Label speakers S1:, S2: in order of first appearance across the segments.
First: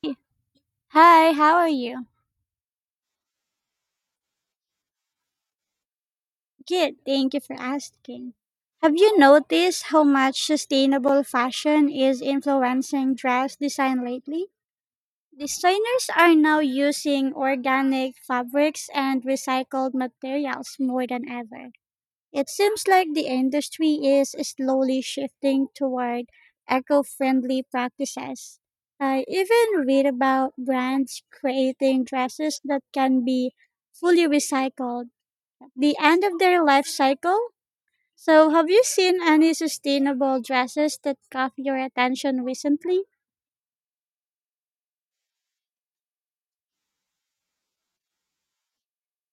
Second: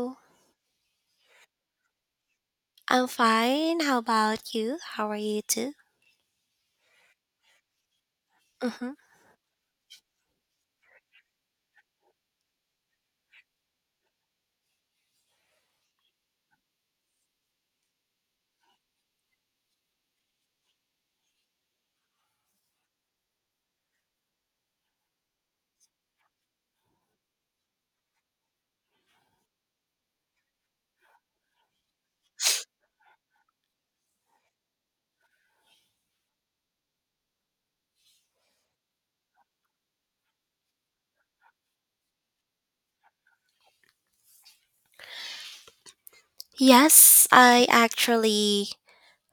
S1: Hey, hi, how are you?
S2: I'm fine. How about you? How are you too?
S1: Good, thank you for asking.
S2: hmm
S1: Have you noticed how much sustainable fashion is influencing dress design lately? Designers are now using organic fabrics and recycled materials more than ever. It seems like the industry is slowly shifting toward eco friendly practices. I even read about brands creating dresses that can be fully recycled the end of their life cycle. So, have you seen any sustainable dresses that caught your attention recently?
S2: Yes, I actually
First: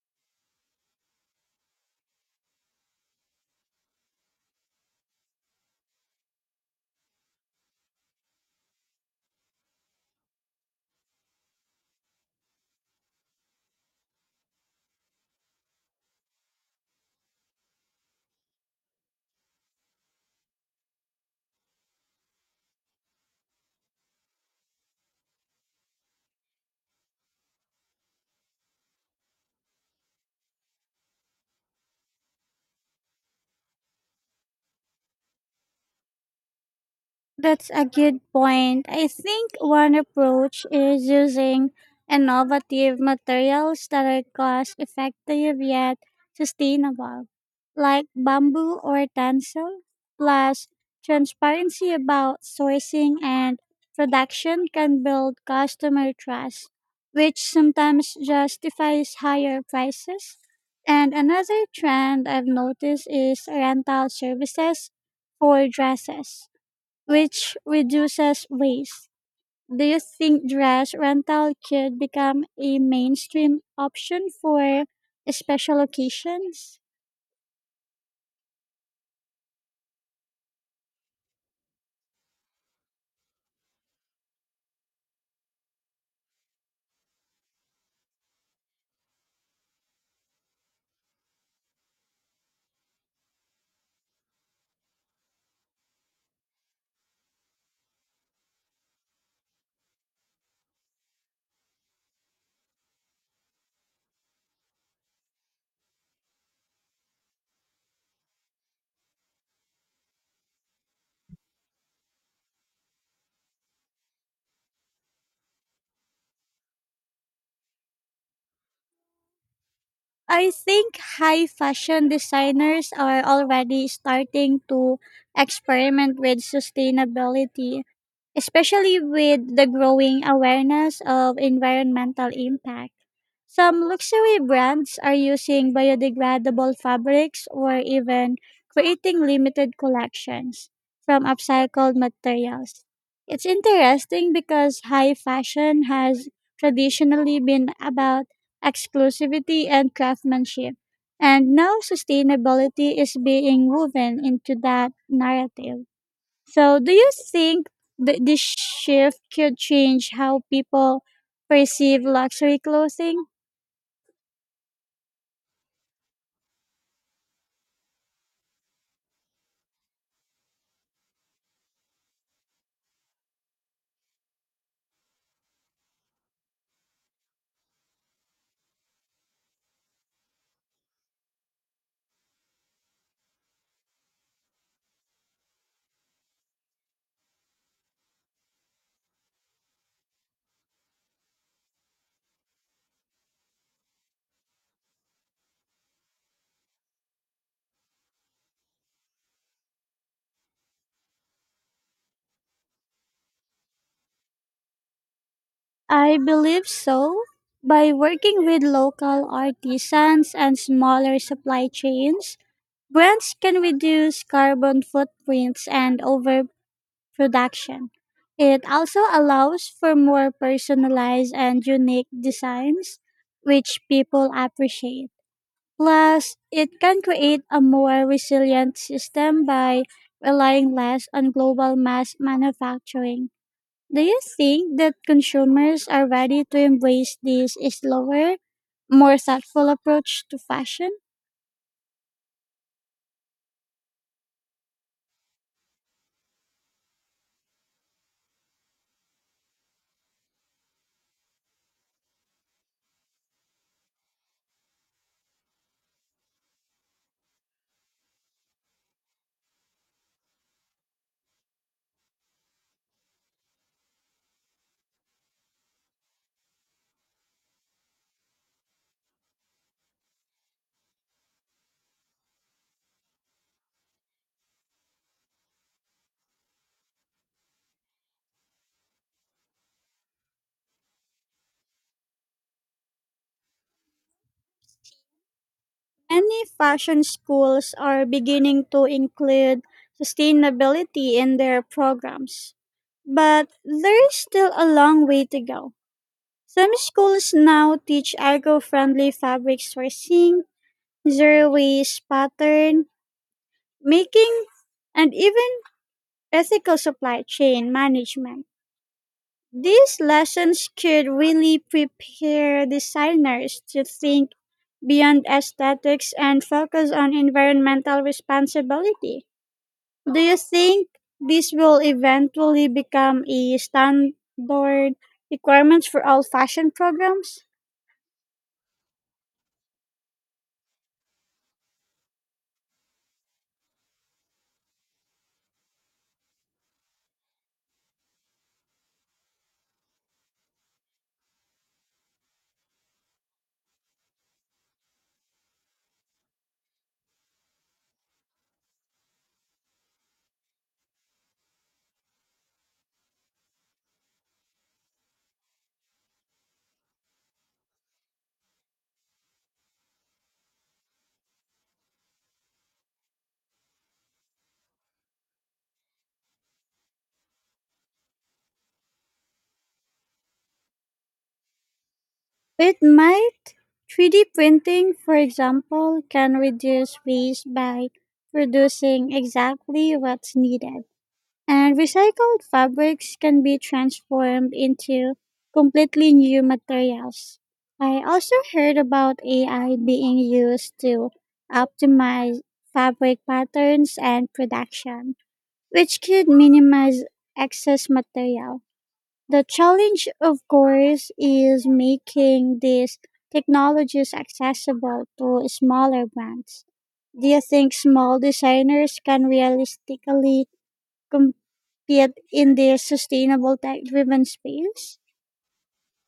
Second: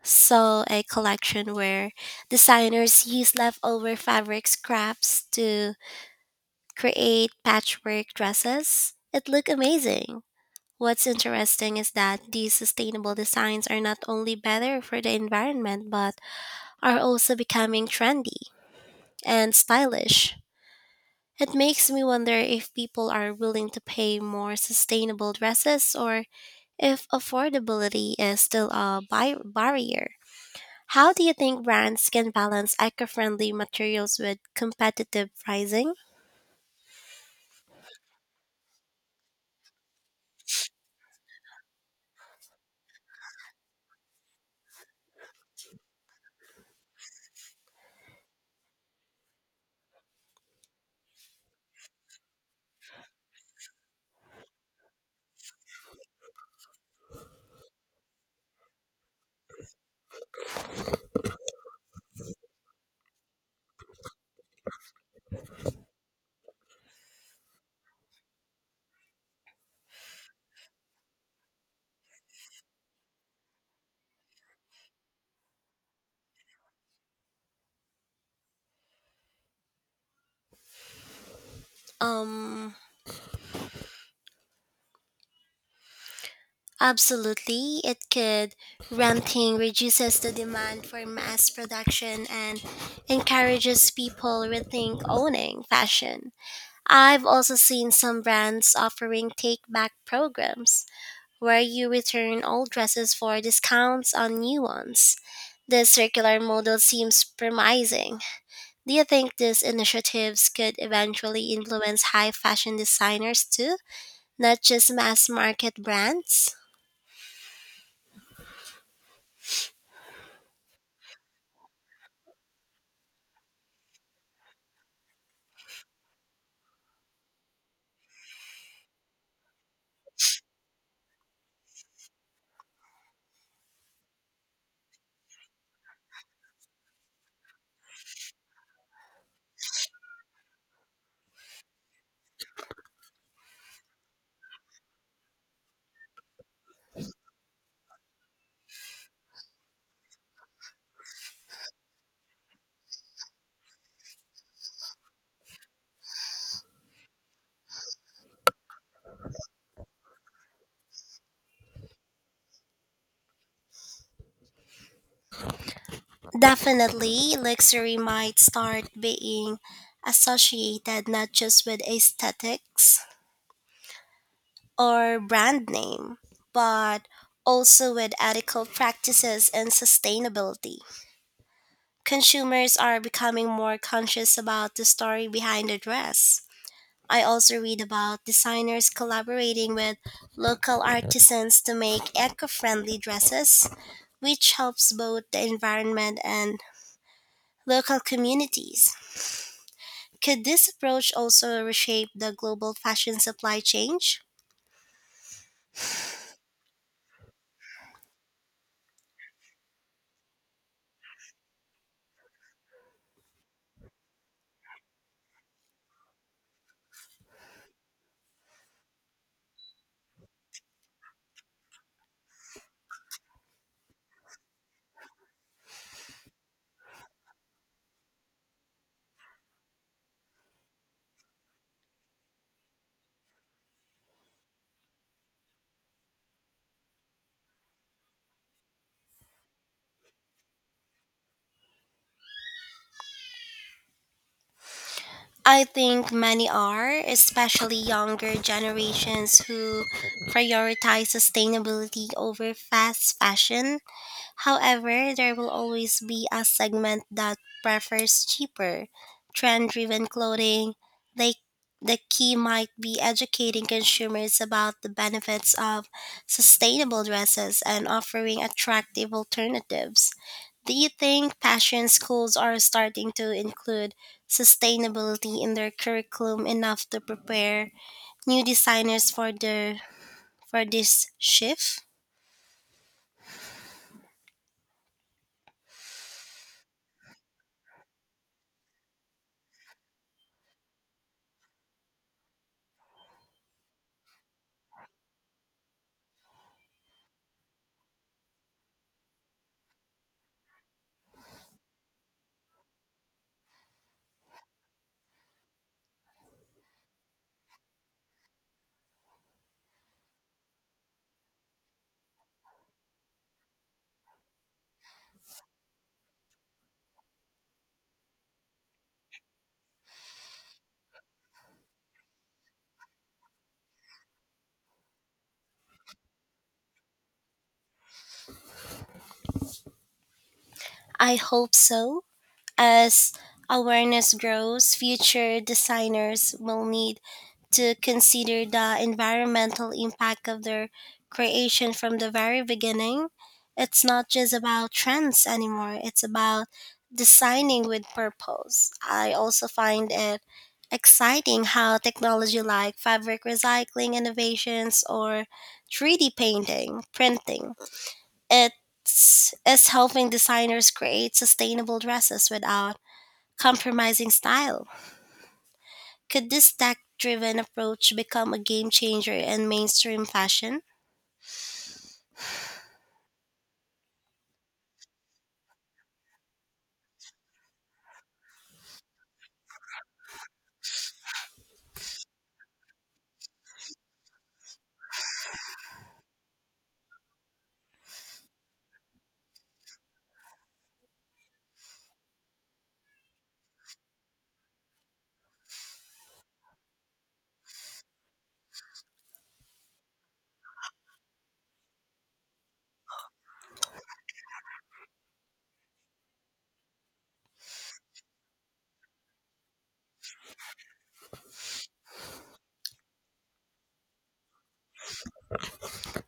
S2: saw a collection where designers use leftover fabric scraps to create patchwork dresses. It looked amazing. What's interesting is that these sustainable designs are not only better for the environment but are also becoming trendy and stylish. It makes me wonder if people are willing to pay more sustainable dresses or if affordability is still a barrier. How do you think brands can balance eco-friendly materials with competitive pricing?
S1: That's a good point. I think one approach is using innovative materials that are cost effective yet sustainable, like bamboo or tencel. Plus, transparency about sourcing and production can build customer trust, which sometimes justifies higher prices. And another trend I've noticed is rental services for dresses which reduces waste. Do you think dress rental could become a mainstream option for special occasions?
S2: Um Absolutely it could renting reduces the demand for mass production and encourages people rethink owning fashion. I've also seen some brands offering take back programs where you return old dresses for discounts on new ones. This circular model seems promising. Do you think these initiatives could eventually influence high fashion designers too, not just mass market brands?
S1: I think high fashion designers are already starting to experiment with sustainability, especially with the growing awareness of environmental impact. Some luxury brands are using biodegradable fabrics or even creating limited collections from upcycled materials. It's interesting because high fashion has traditionally been about exclusivity and craftsmanship, and now sustainability is being woven into that narrative. So, do you think that this shift could change how people perceive luxury clothing?
S2: Definitely, luxury might start being associated not just with aesthetics or brand name, but also with ethical practices and sustainability. Consumers are becoming more conscious about the story behind the dress. I also read about designers collaborating with local artisans to make eco friendly dresses, which helps both the environment and local communities. Could this approach also reshape the global fashion supply chain?
S1: I believe so. By working with local artisans and smaller supply chains, brands can reduce carbon footprints and overproduction. It also allows for more personalized and unique designs, which people appreciate. Plus, it can create a more resilient system by relying less on global mass manufacturing. Do you think that consumers are ready to embrace this slower, more thoughtful approach to fashion?
S2: I think many are, especially younger generations who prioritize sustainability over fast fashion. However, there will always be a segment that prefers cheaper, trend driven clothing. They, the key might be educating consumers about the benefits of sustainable dresses and offering attractive alternatives. Do you think fashion schools are starting to include sustainability in their curriculum enough to prepare new designers for the for this shift?
S1: Many fashion schools are beginning to include sustainability in their programs, but there is still a long way to go. Some schools now teach eco friendly fabric sourcing, zero waste pattern making, and even ethical supply chain management. These lessons could really prepare designers to think beyond aesthetics and focus on environmental responsibility. Do you think this will eventually become a standard requirement for all fashion programs?
S2: I hope so. As awareness grows, future designers will need to consider the environmental impact of their creation from the very beginning. It's not just about trends anymore, it's about designing with purpose. I also find it exciting how technology like fabric recycling innovations or 3D printing, it's is helping designers create sustainable dresses without compromising style. Could this tech driven approach become a game changer in mainstream fashion?
S1: It might. 3D printing, for example, can reduce waste by producing exactly what's needed. And recycled fabrics can be transformed into completely new materials. I also heard about AI being used to optimize fabric patterns and production, which could minimize excess material. The challenge, of course, is making these technologies accessible to smaller brands. Do you think small designers can realistically yet in their sustainable tech-driven space?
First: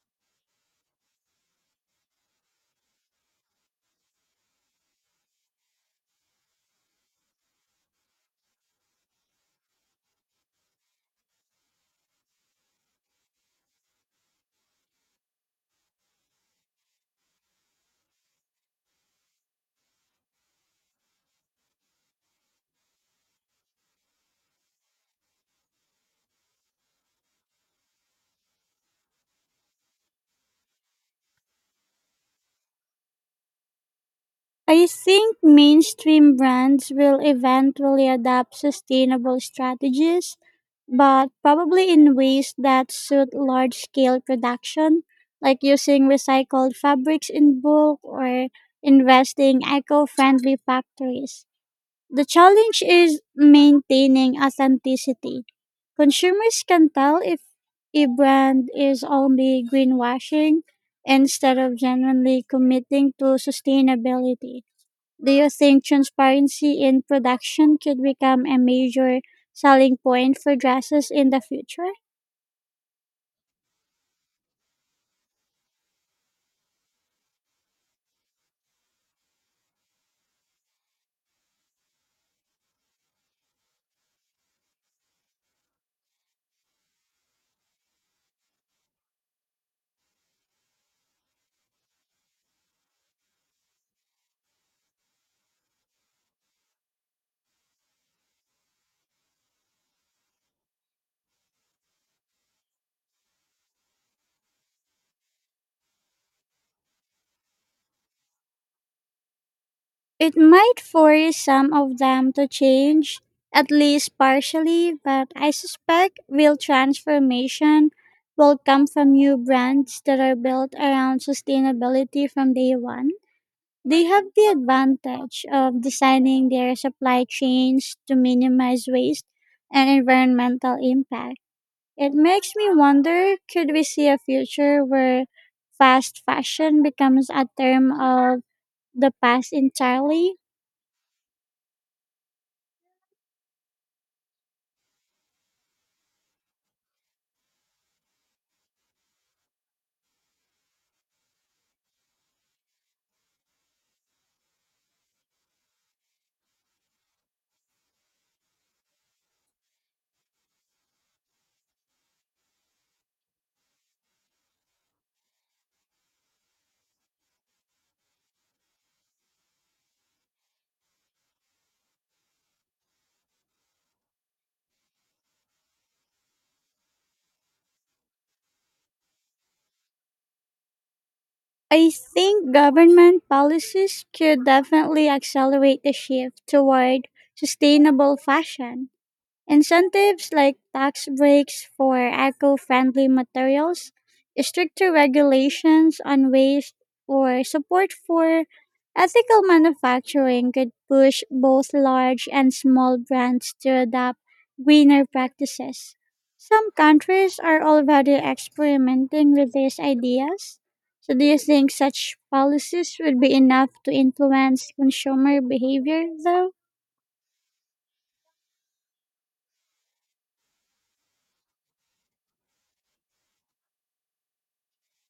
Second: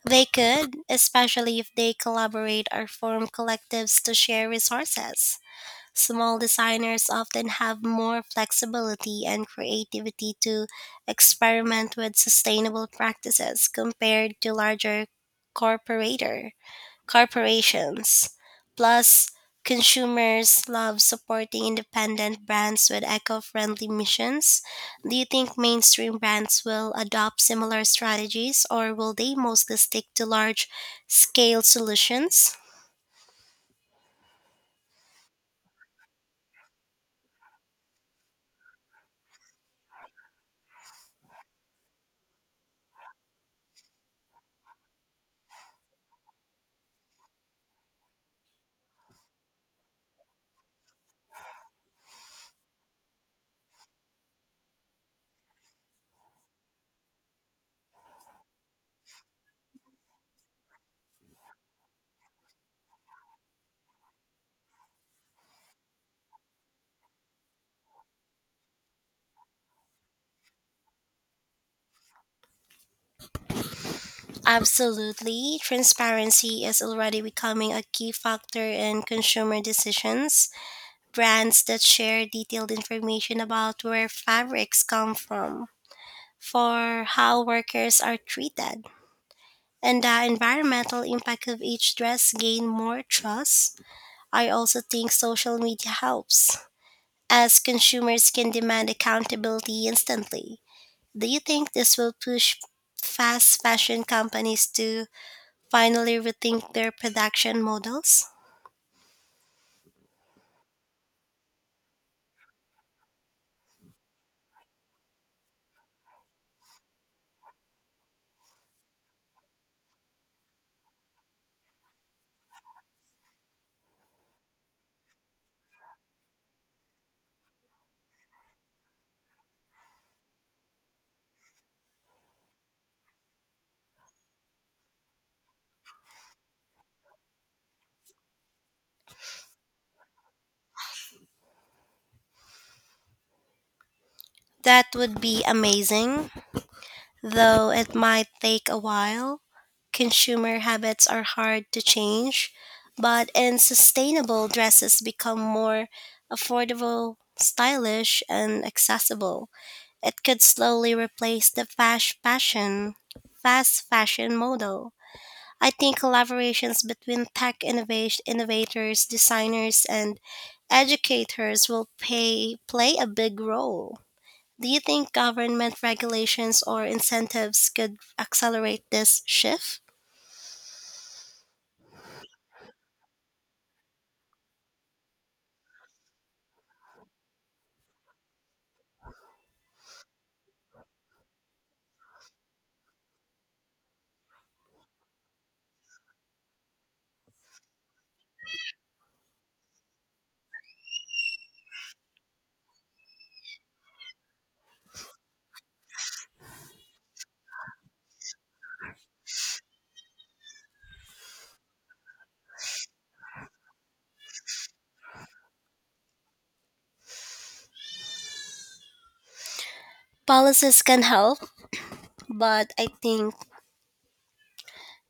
S2: They could, especially if they collaborate or form collectives to share resources. Small designers often have more flexibility and creativity to experiment with sustainable practices compared to larger corporator. Corporations. Plus, consumers love supporting independent brands with eco friendly missions. Do you think mainstream brands will adopt similar strategies or will they mostly stick to large scale solutions?
S1: I think mainstream brands will eventually adopt sustainable strategies, but probably in ways that suit large-scale production, like using recycled fabrics in bulk or investing eco-friendly factories. The challenge is maintaining authenticity. Consumers can tell if a brand is only greenwashing instead of genuinely committing to sustainability. Do you think transparency in production could become a major selling point for dresses in the future?
S2: Absolutely. Transparency is already becoming a key factor in consumer decisions. Brands that share detailed information about where fabrics come from, for how workers are treated, and the environmental impact of each dress gain more trust. I also think social media helps, as consumers can demand accountability instantly. Do you think this will push fast fashion companies to finally rethink their production models?
S1: It might force some of them to change, at least partially, but I suspect real transformation will come from new brands that are built around sustainability from day one. They have the advantage of designing their supply chains to minimize waste and environmental impact. It makes me wonder, could we see a future where fast fashion becomes a term of the past entirely?
S2: That would be amazing, though it might take a while. Consumer habits are hard to change, but in sustainable dresses become more affordable, stylish, and accessible. It could slowly replace the fast fashion model. I think collaborations between innovators, designers, and educators will play a big role. Do you think government regulations or incentives could accelerate this shift?
S1: I think government policies could definitely accelerate the shift toward sustainable fashion. Incentives like tax breaks for eco friendly materials, stricter regulations on waste, or support for ethical manufacturing could push both large and small brands to adopt greener practices. Some countries are already experimenting with these ideas. So, do you think such policies would be enough to influence consumer behavior, though?
S2: Policies can help, but I think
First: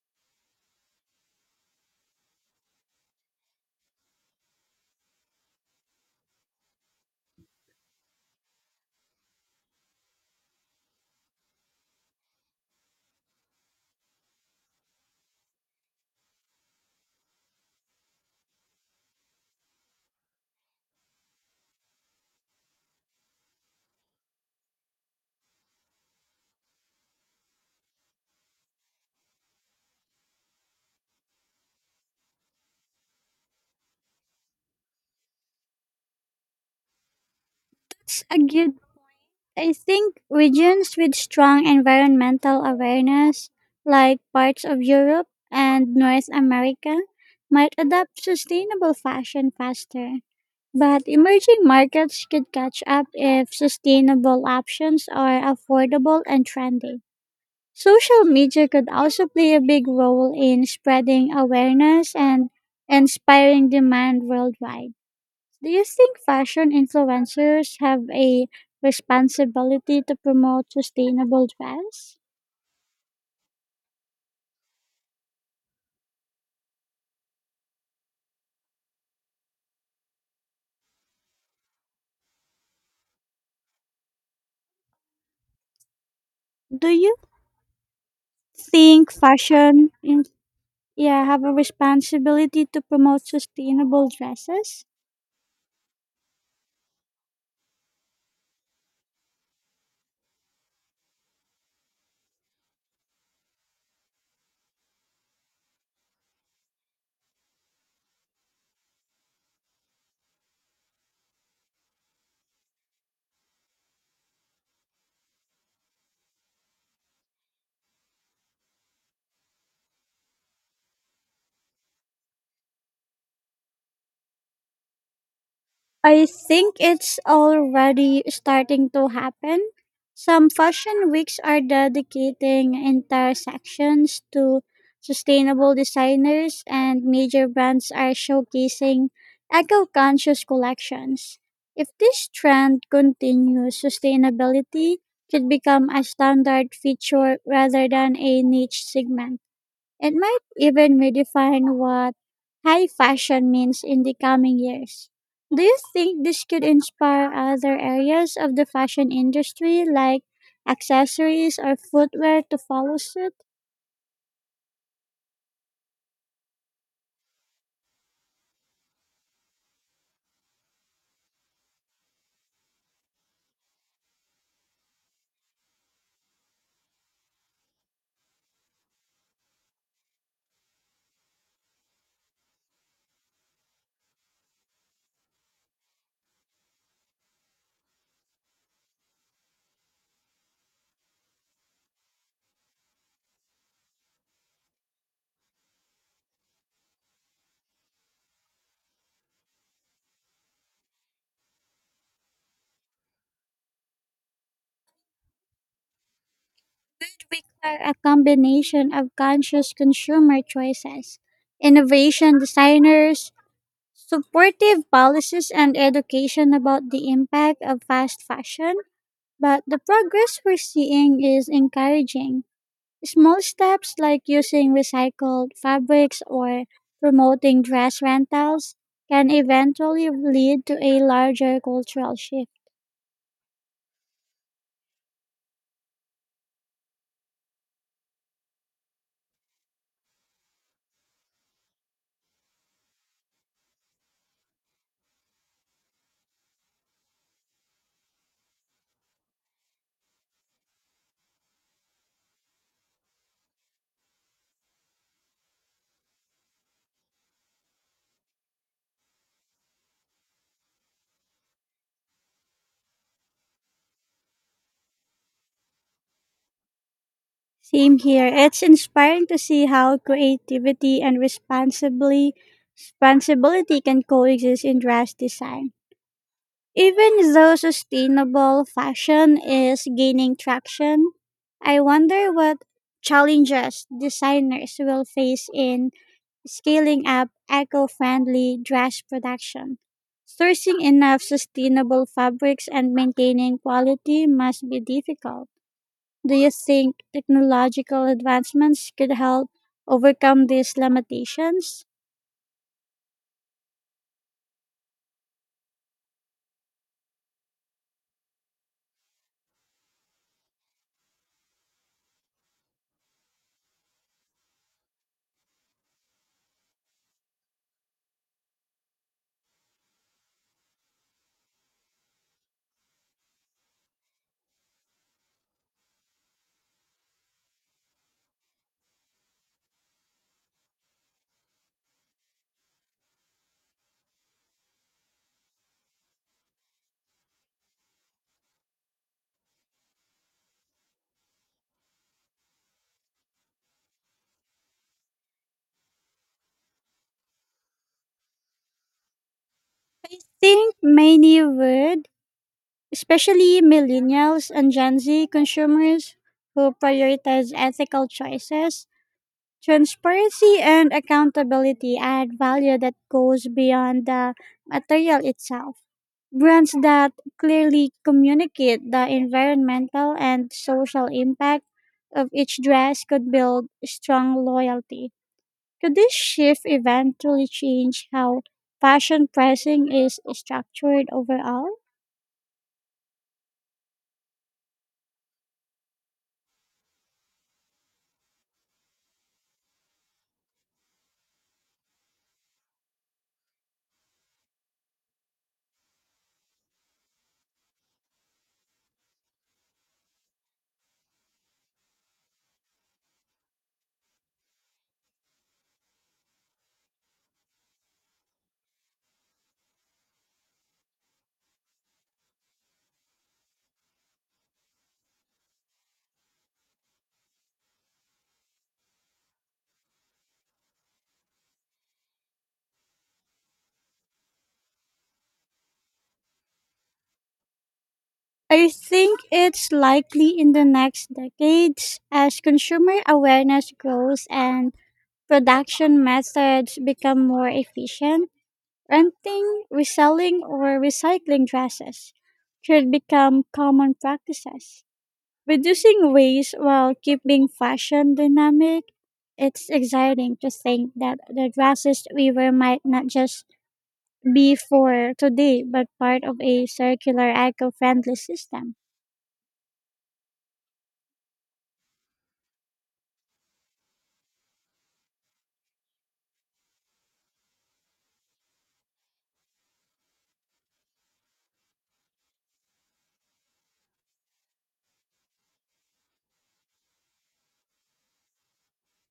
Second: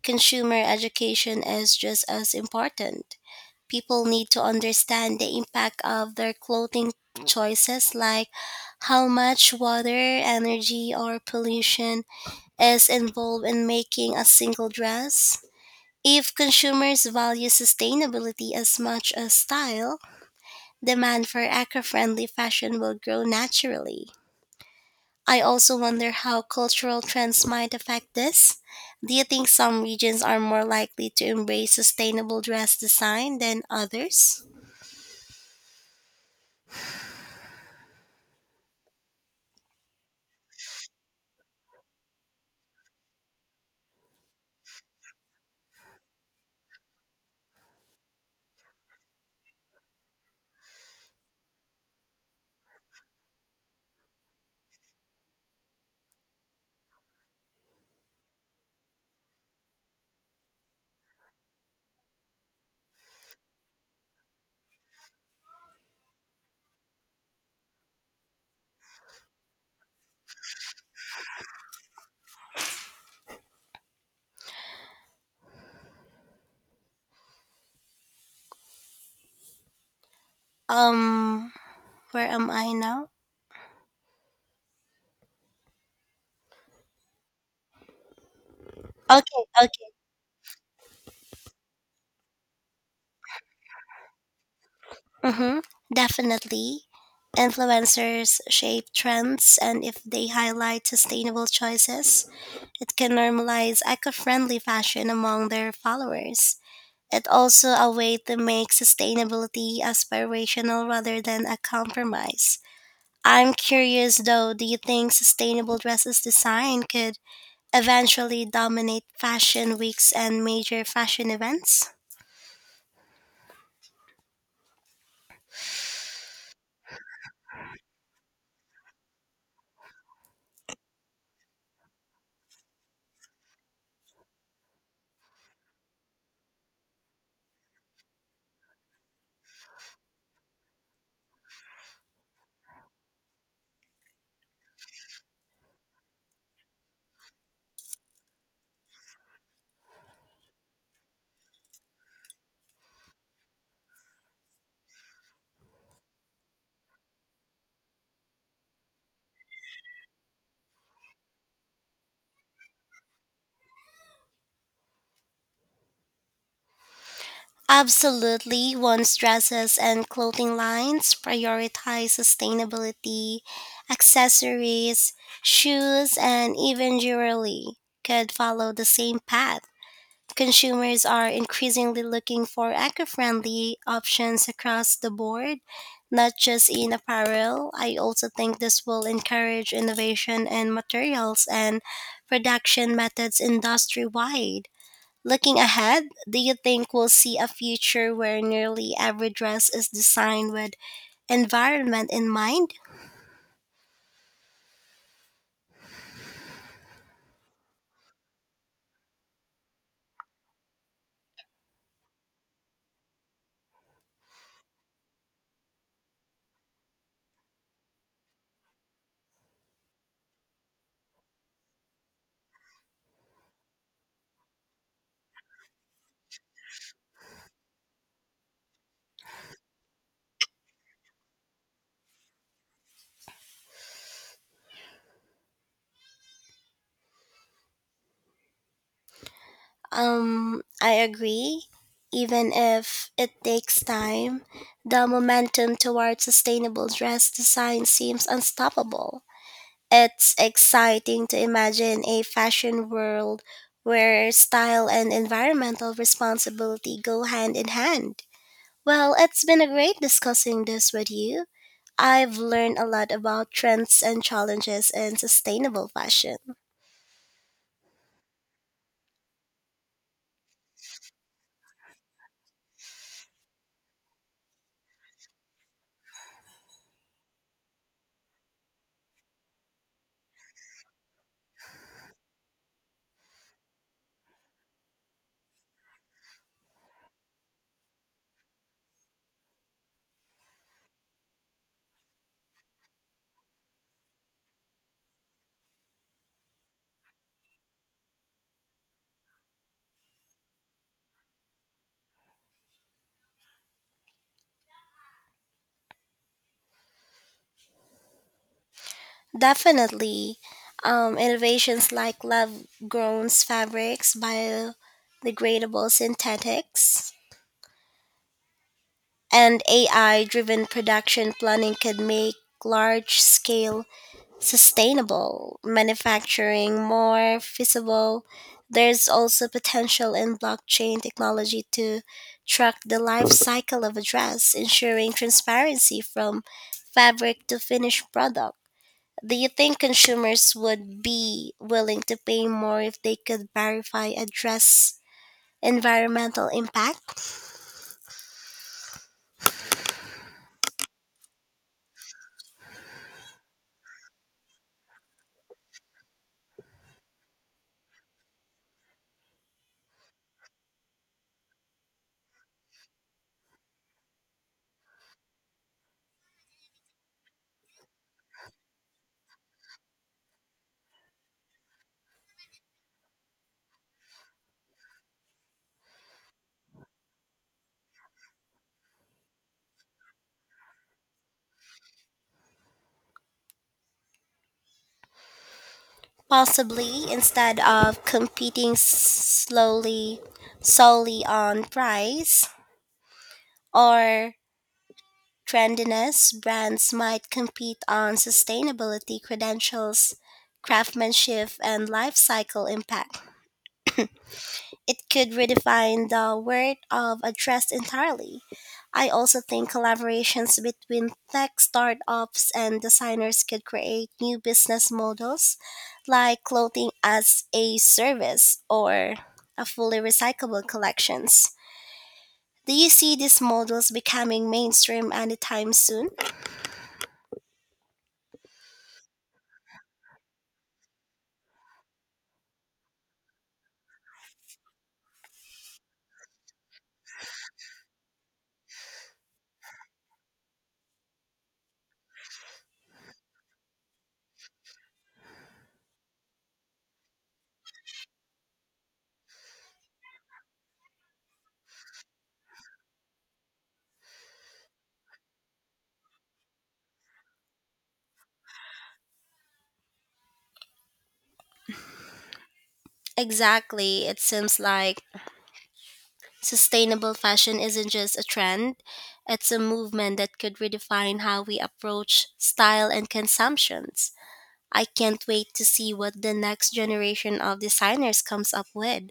S2: consumer education is just as important. People need to understand the impact of their clothing choices, like how much water, energy, or pollution is involved in making a single dress. If consumers value sustainability as much as style, demand for eco friendly fashion will grow naturally. I also wonder how cultural trends might affect this. Do you think some regions are more likely to embrace sustainable dress design than others?
S1: It's a good I think regions with strong environmental awareness, like parts of Europe and North America, might adopt sustainable fashion faster. But emerging markets could catch up if sustainable options are affordable and trendy. Social media could also play a big role in spreading awareness and inspiring demand worldwide. Do you think fashion influencers have a responsibility to promote sustainable dress?
S2: Um, where am I now?
S1: Do you think
S2: Okay, okay.
S1: yeah have a responsibility to promote sustainable dresses?
S2: Mm-hmm. Definitely. Influencers shape trends, and if they highlight sustainable choices, it can normalize eco friendly fashion among their followers. It's also a way to make sustainability aspirational rather than a compromise. I'm curious though, do you think sustainable dresses design could eventually dominate fashion weeks and major fashion events?
S1: I think it's already starting to happen. Some fashion weeks are dedicating entire sections to sustainable designers, and major brands are showcasing eco conscious collections. If this trend continues, sustainability could become a standard feature rather than a niche segment. It might even redefine what high fashion means in the coming years. Do you think this could inspire other areas of the fashion industry like accessories or footwear to follow suit?
S2: Absolutely, once dresses and clothing lines prioritize sustainability, accessories, shoes, and even jewelry could follow the same path. Consumers are increasingly looking for eco friendly options across the board, not just in apparel. I also think this will encourage innovation in materials and production methods industry wide. Looking ahead, do you think we'll see a future where nearly every dress is designed with environment in mind?
S1: It would require a combination of conscious consumer choices, innovation designers, supportive policies, and education about the impact of fast fashion. But the progress we're seeing is encouraging. Small steps like using recycled fabrics or promoting dress rentals can eventually lead to a larger cultural shift.
S2: I agree. Even if it takes time, the momentum toward sustainable dress design seems unstoppable. It's exciting to imagine a fashion world where style and environmental responsibility go hand in hand. Well, it's been a great discussing this with you. I've learned a lot about trends and challenges in sustainable fashion.
S1: Same here. It's inspiring to see how creativity and responsibility can coexist in dress design. Even though sustainable fashion is gaining traction, I wonder what challenges designers will face in scaling up eco friendly dress production. Sourcing enough sustainable fabrics and maintaining quality must be difficult. Do you think technological advancements could help overcome these limitations?
S2: Definitely, innovations like lab grown fabrics, biodegradable synthetics, and AI driven production planning could make large scale sustainable manufacturing more feasible. There's also potential in blockchain technology to track the life cycle of a dress, ensuring transparency from fabric to finished product. Do you think consumers would be willing to pay more if they could verify a dress environmental impact?
S1: Think many would, especially millennials and Gen Z consumers who prioritize ethical choices. Transparency and accountability add value that goes beyond the material itself. Brands that clearly communicate the environmental and social impact of each dress could build strong loyalty. Could this shift eventually change how fashion pricing is structured overall?
S2: Possibly, instead of competing slowly solely on price or trendiness, brands might compete on sustainability credentials, craftsmanship, and life cycle impact. It could redefine the word of address entirely. I also think collaborations between tech startups and designers could create new business models like clothing as a service or a fully recyclable collections. Do you see these models becoming mainstream anytime soon?
S1: I think it's likely in the next decades as consumer awareness grows and production methods become more efficient. Renting, reselling, or recycling dresses should become common practices. Reducing waste while keeping fashion dynamic, it's exciting to think that the dresses we wear might not just be for today, but part of a circular eco friendly system.
S2: Exactly. It seems like sustainable fashion isn't just a trend, it's a movement that could redefine how we approach style and consumptions. I can't wait to see what the next generation of designers comes up with.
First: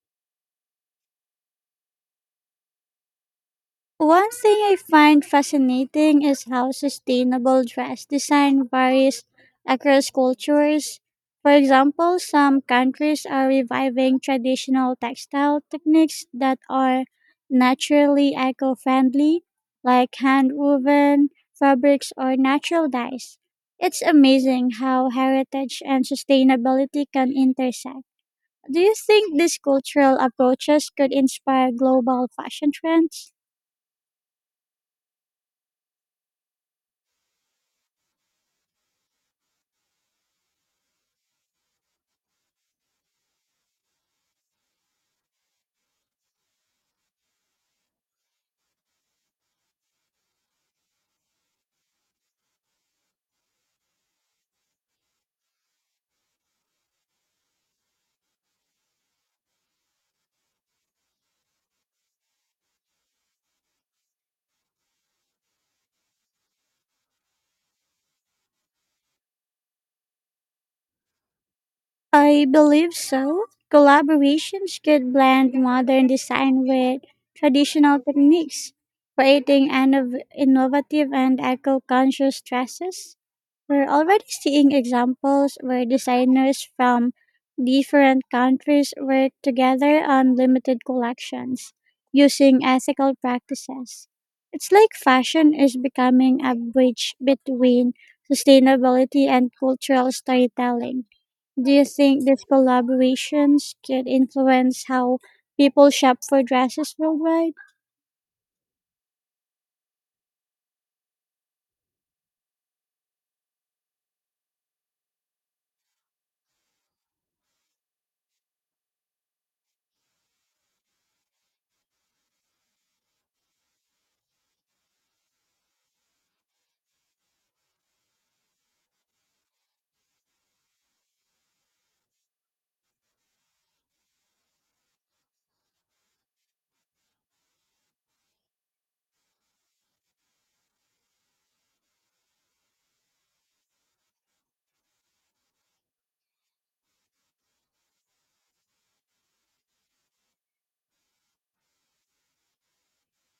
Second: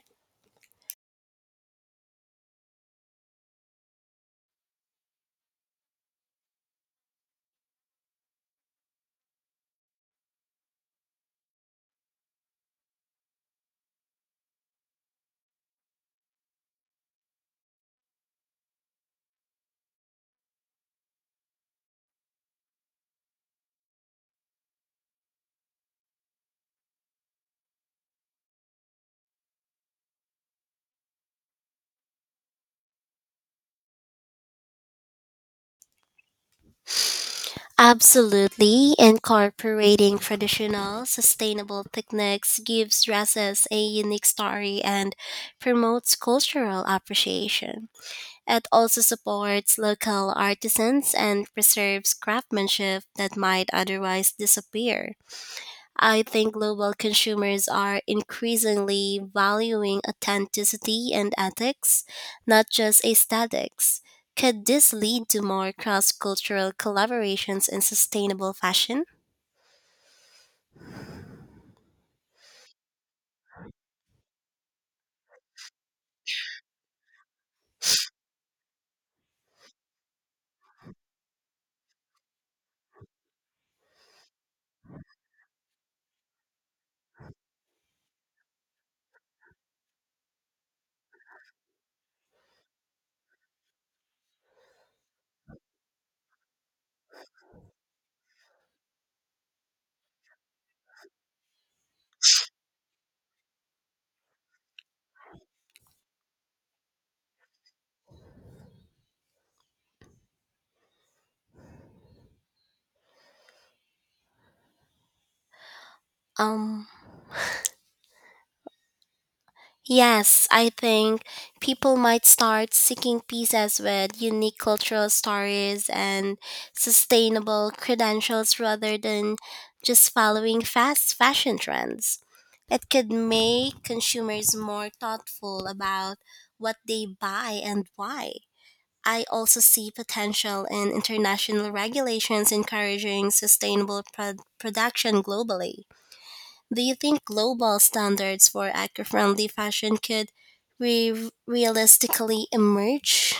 S1: One thing I find fascinating is how sustainable dress design varies across cultures. For example, some countries are reviving traditional textile techniques that are naturally eco friendly, like hand woven fabrics or natural dyes. It's amazing how heritage and sustainability can intersect. Do you think these cultural approaches could inspire global fashion trends?
S2: Absolutely, incorporating traditional, sustainable techniques gives dresses a unique story and promotes cultural appreciation. It also supports local artisans and preserves craftsmanship that might otherwise disappear. I think global consumers are increasingly valuing authenticity and ethics, not just aesthetics. Could this lead to more cross cultural collaborations in sustainable fashion?
S1: I believe so. Collaborations could blend modern design with traditional techniques, creating innovative and eco conscious dresses. We're already seeing examples where designers from different countries work together on limited collections using ethical practices. It's like fashion is becoming a bridge between sustainability and cultural storytelling. Do you think these collaborations could influence how people shop for dresses worldwide?
S2: Um, Yes, I think people might start seeking pieces with unique cultural stories and sustainable credentials rather than just following fast fashion trends. It could make consumers more thoughtful about what they buy and why. I also see potential in international regulations encouraging sustainable production globally. Do you think global standards for eco friendly fashion could realistically emerge?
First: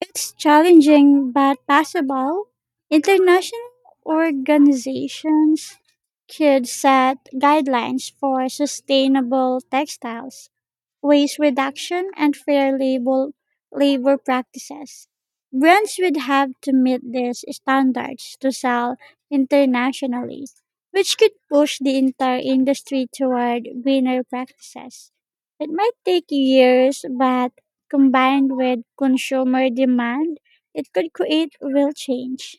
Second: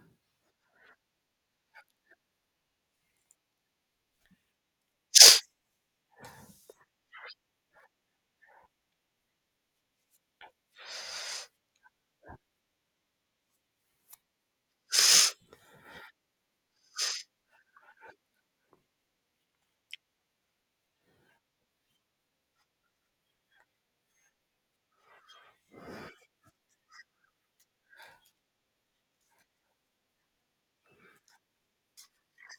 S1: It's challenging but possible. International organizations could set guidelines for sustainable textiles, waste reduction, and fair labor practices. Brands would have to meet these standards to sell internationally, which could push the entire industry toward greener practices. It might take years, but combined with consumer demand, it could create real change.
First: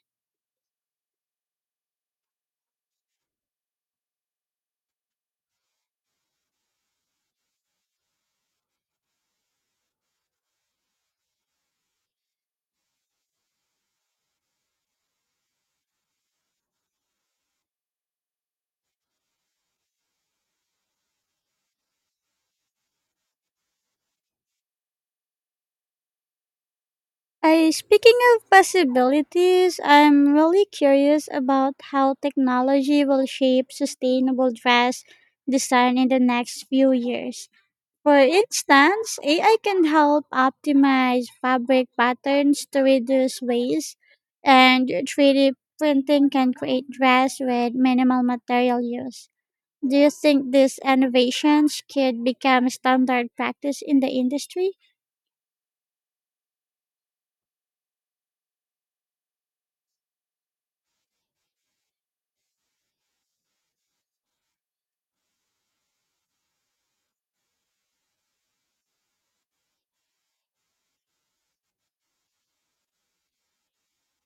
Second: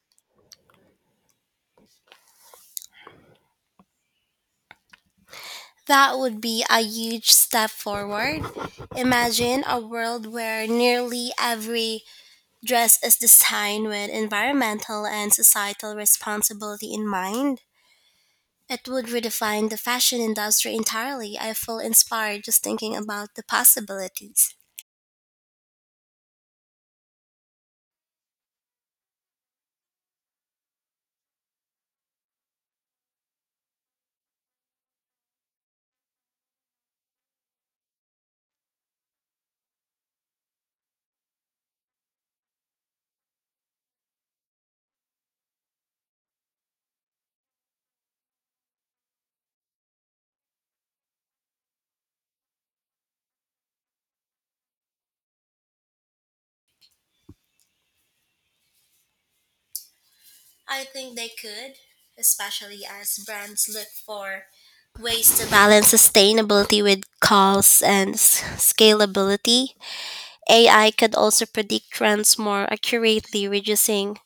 S2: That would be a huge step forward. Imagine a world where nearly every dress is designed with environmental and societal responsibility in mind. It would redefine the fashion industry entirely. I feel inspired just thinking about the possibilities.
S1: Speaking of possibilities, I'm really curious about how technology will shape sustainable dress design in the next few years. For instance, AI can help optimize fabric patterns to reduce waste, and 3D printing can create dress with minimal material use. Do you think these innovations could become standard practice in the industry?
S2: I think they could, especially as brands look for ways to balance sustainability with costs and scalability. AI could also predict trends more accurately, reducing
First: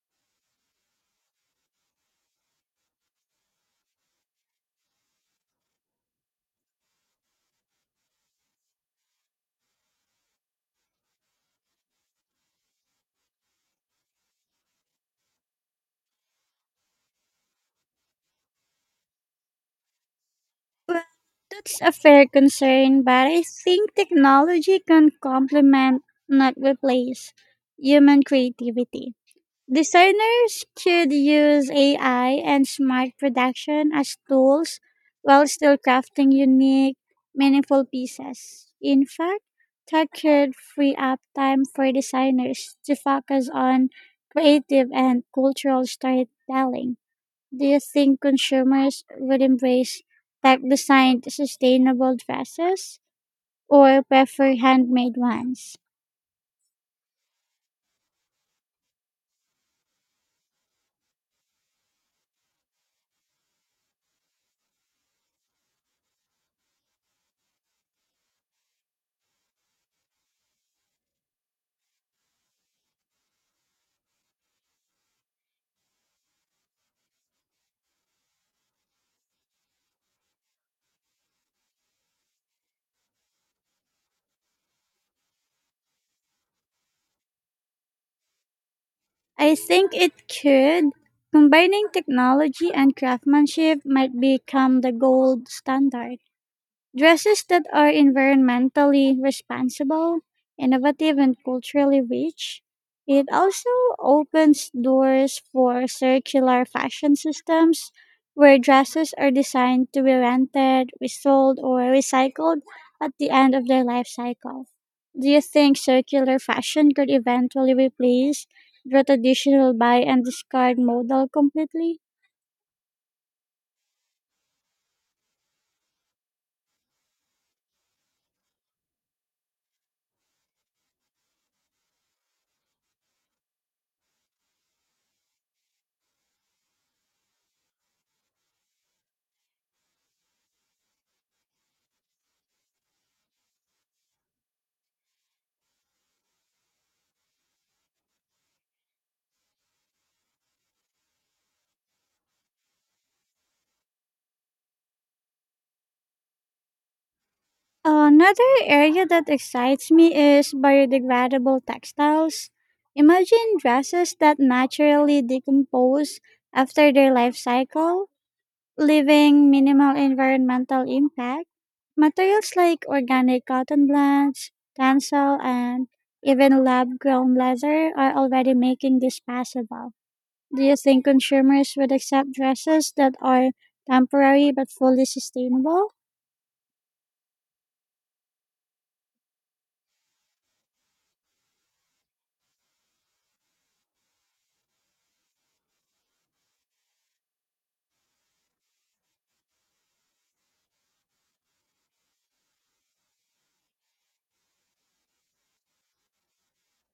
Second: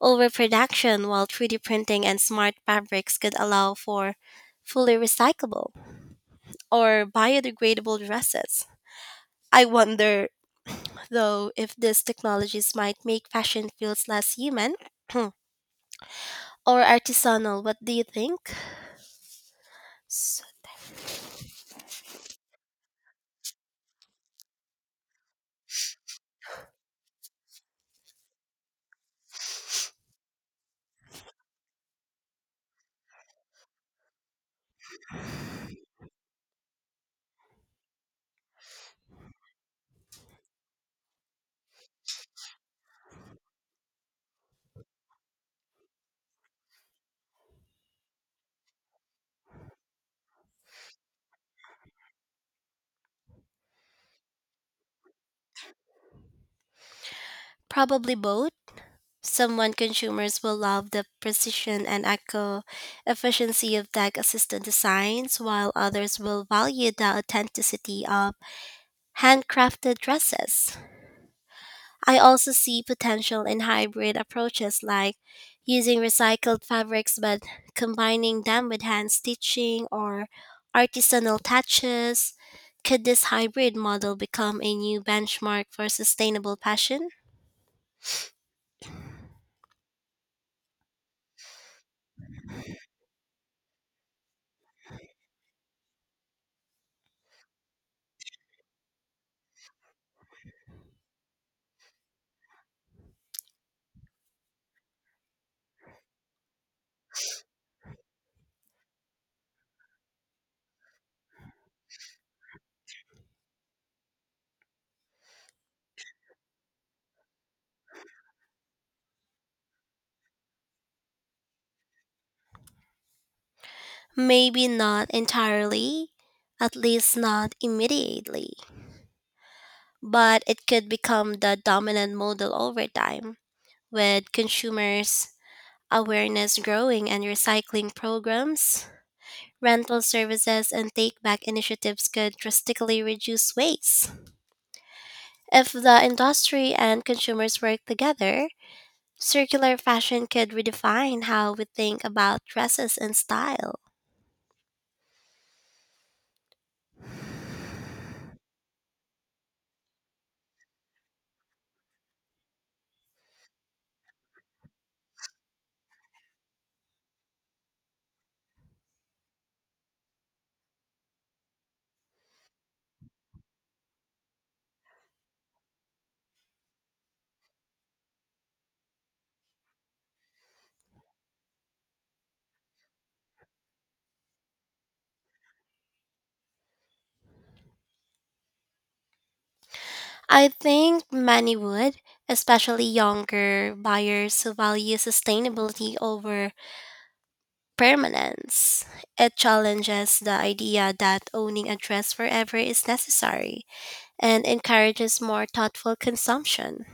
S2: overproduction, while 3D printing and smart fabrics could allow for fully recyclable or biodegradable dresses. I wonder, though, if these technologies might make fashion feels less human or artisanal. What do you think?
S1: Well, that's a fair concern, but I think technology can complement, not replace, human creativity. Designers could use AI and smart production as tools while still crafting unique, meaningful pieces. In fact, tech could free up time for designers to focus on creative and cultural storytelling. Do you think consumers would embrace tech designed sustainable dresses or prefer handmade ones?
S2: Probably both. Some one consumers will love the precision and eco efficiency of tech assisted designs, while others will value the authenticity of handcrafted dresses. I also see potential in hybrid approaches like using recycled fabrics but combining them with hand stitching or artisanal touches. Could this hybrid model become a new benchmark for sustainable fashion?
S1: I think it could. Combining technology and craftsmanship might become the gold standard. Dresses that are environmentally responsible, innovative, and culturally rich. It also opens doors for circular fashion systems where dresses are designed to be rented, resold, or recycled at the end of their life cycle. Do you think circular fashion could eventually replace the traditional buy and discard model completely?
S2: Maybe not entirely, at least not immediately, but it could become the dominant model over time with consumers' awareness growing and recycling programs. Rental services and take back initiatives could drastically reduce waste. If the industry and consumers work together, circular fashion could redefine how we think about dresses and style.
S1: Another area that excites me is biodegradable textiles. Imagine dresses that naturally decompose after their life cycle, leaving minimal environmental impact. Materials like organic cotton blends, tencel, and even lab grown leather are already making this possible. Do you think consumers would accept dresses that are temporary but fully sustainable?
S2: I think many would, especially younger buyers who value sustainability over permanence. It challenges the idea that owning a dress forever is necessary and encourages more thoughtful consumption.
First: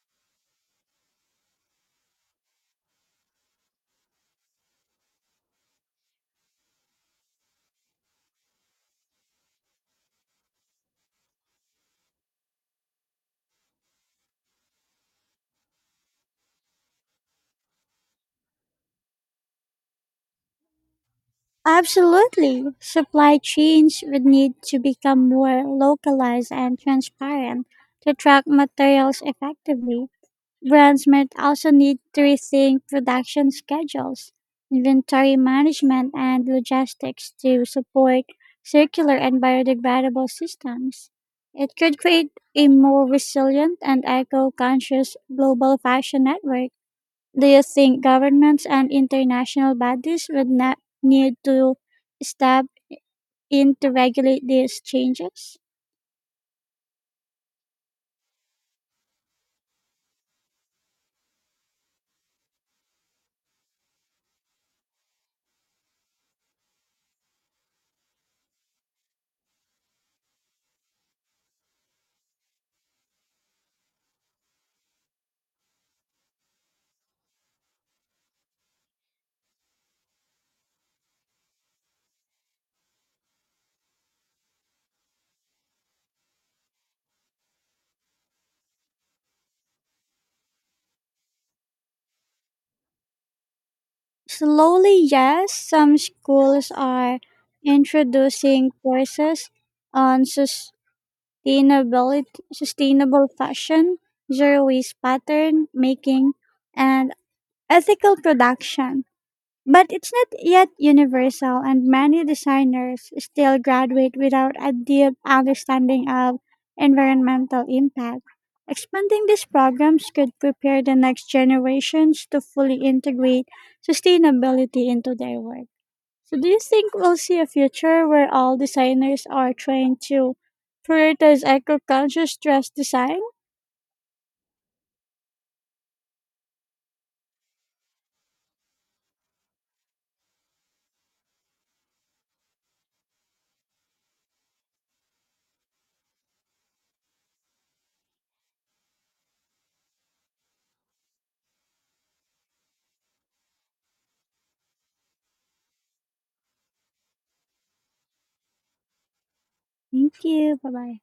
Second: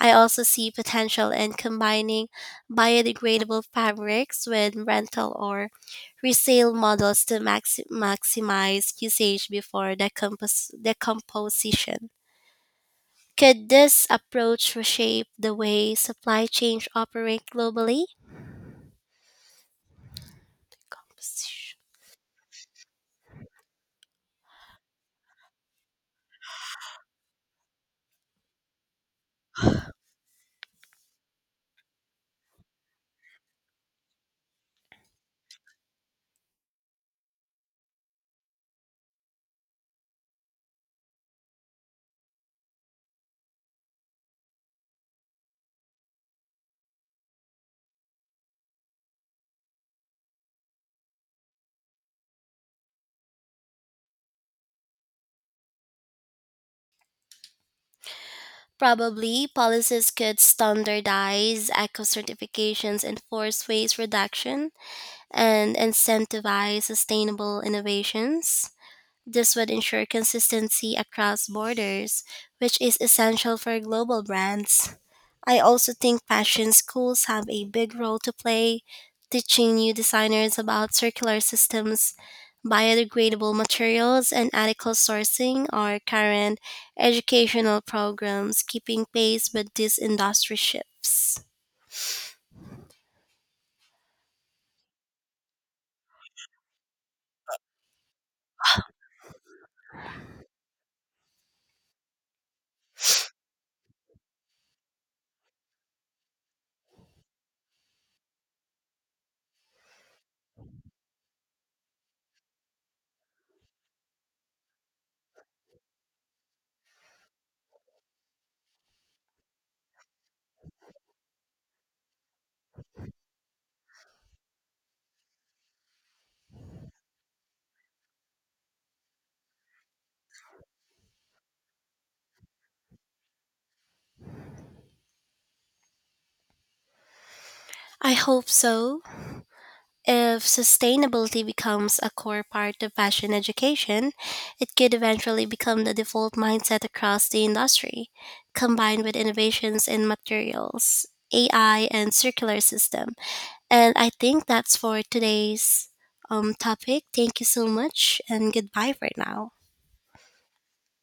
S2: I also see potential in combining biodegradable fabrics with rental or resale models to maximize usage before decomposition. Could this approach reshape the way supply chains operate globally? Composition.
S1: Absolutely. Supply chains would need to become more localized and transparent to track materials effectively. Brands might also need to rethink production schedules, inventory management, and logistics to support circular and biodegradable systems. It could create a more resilient and eco conscious global fashion network. Do you think governments and international bodies would not need to step in to regulate these changes?
S2: Probably, policies could standardize eco certifications, enforce waste reduction, and incentivize sustainable innovations. This would ensure consistency across borders, which is essential for global brands. I also think fashion schools have a big role to play, teaching new designers about circular systems, biodegradable materials, and ethical sourcing are current educational programs keeping pace with these industry shifts.
S1: Slowly, yes, some schools are introducing courses on sustainability, sustainable fashion, zero waste pattern making, and ethical production. But it's not yet universal, and many designers still graduate without a deep understanding of environmental impact. Expanding these programs could prepare the next generations to fully integrate sustainability into their work. So, do you think we'll see a future where all designers are trained to prioritize eco conscious dress design?
S2: I hope so. If sustainability becomes a core part of fashion education, it could eventually become the default mindset across the industry, combined with innovations in materials, AI, and circular system. And I think that's for today's topic. Thank you so much, and goodbye for now.
S1: Thank you. Bye bye.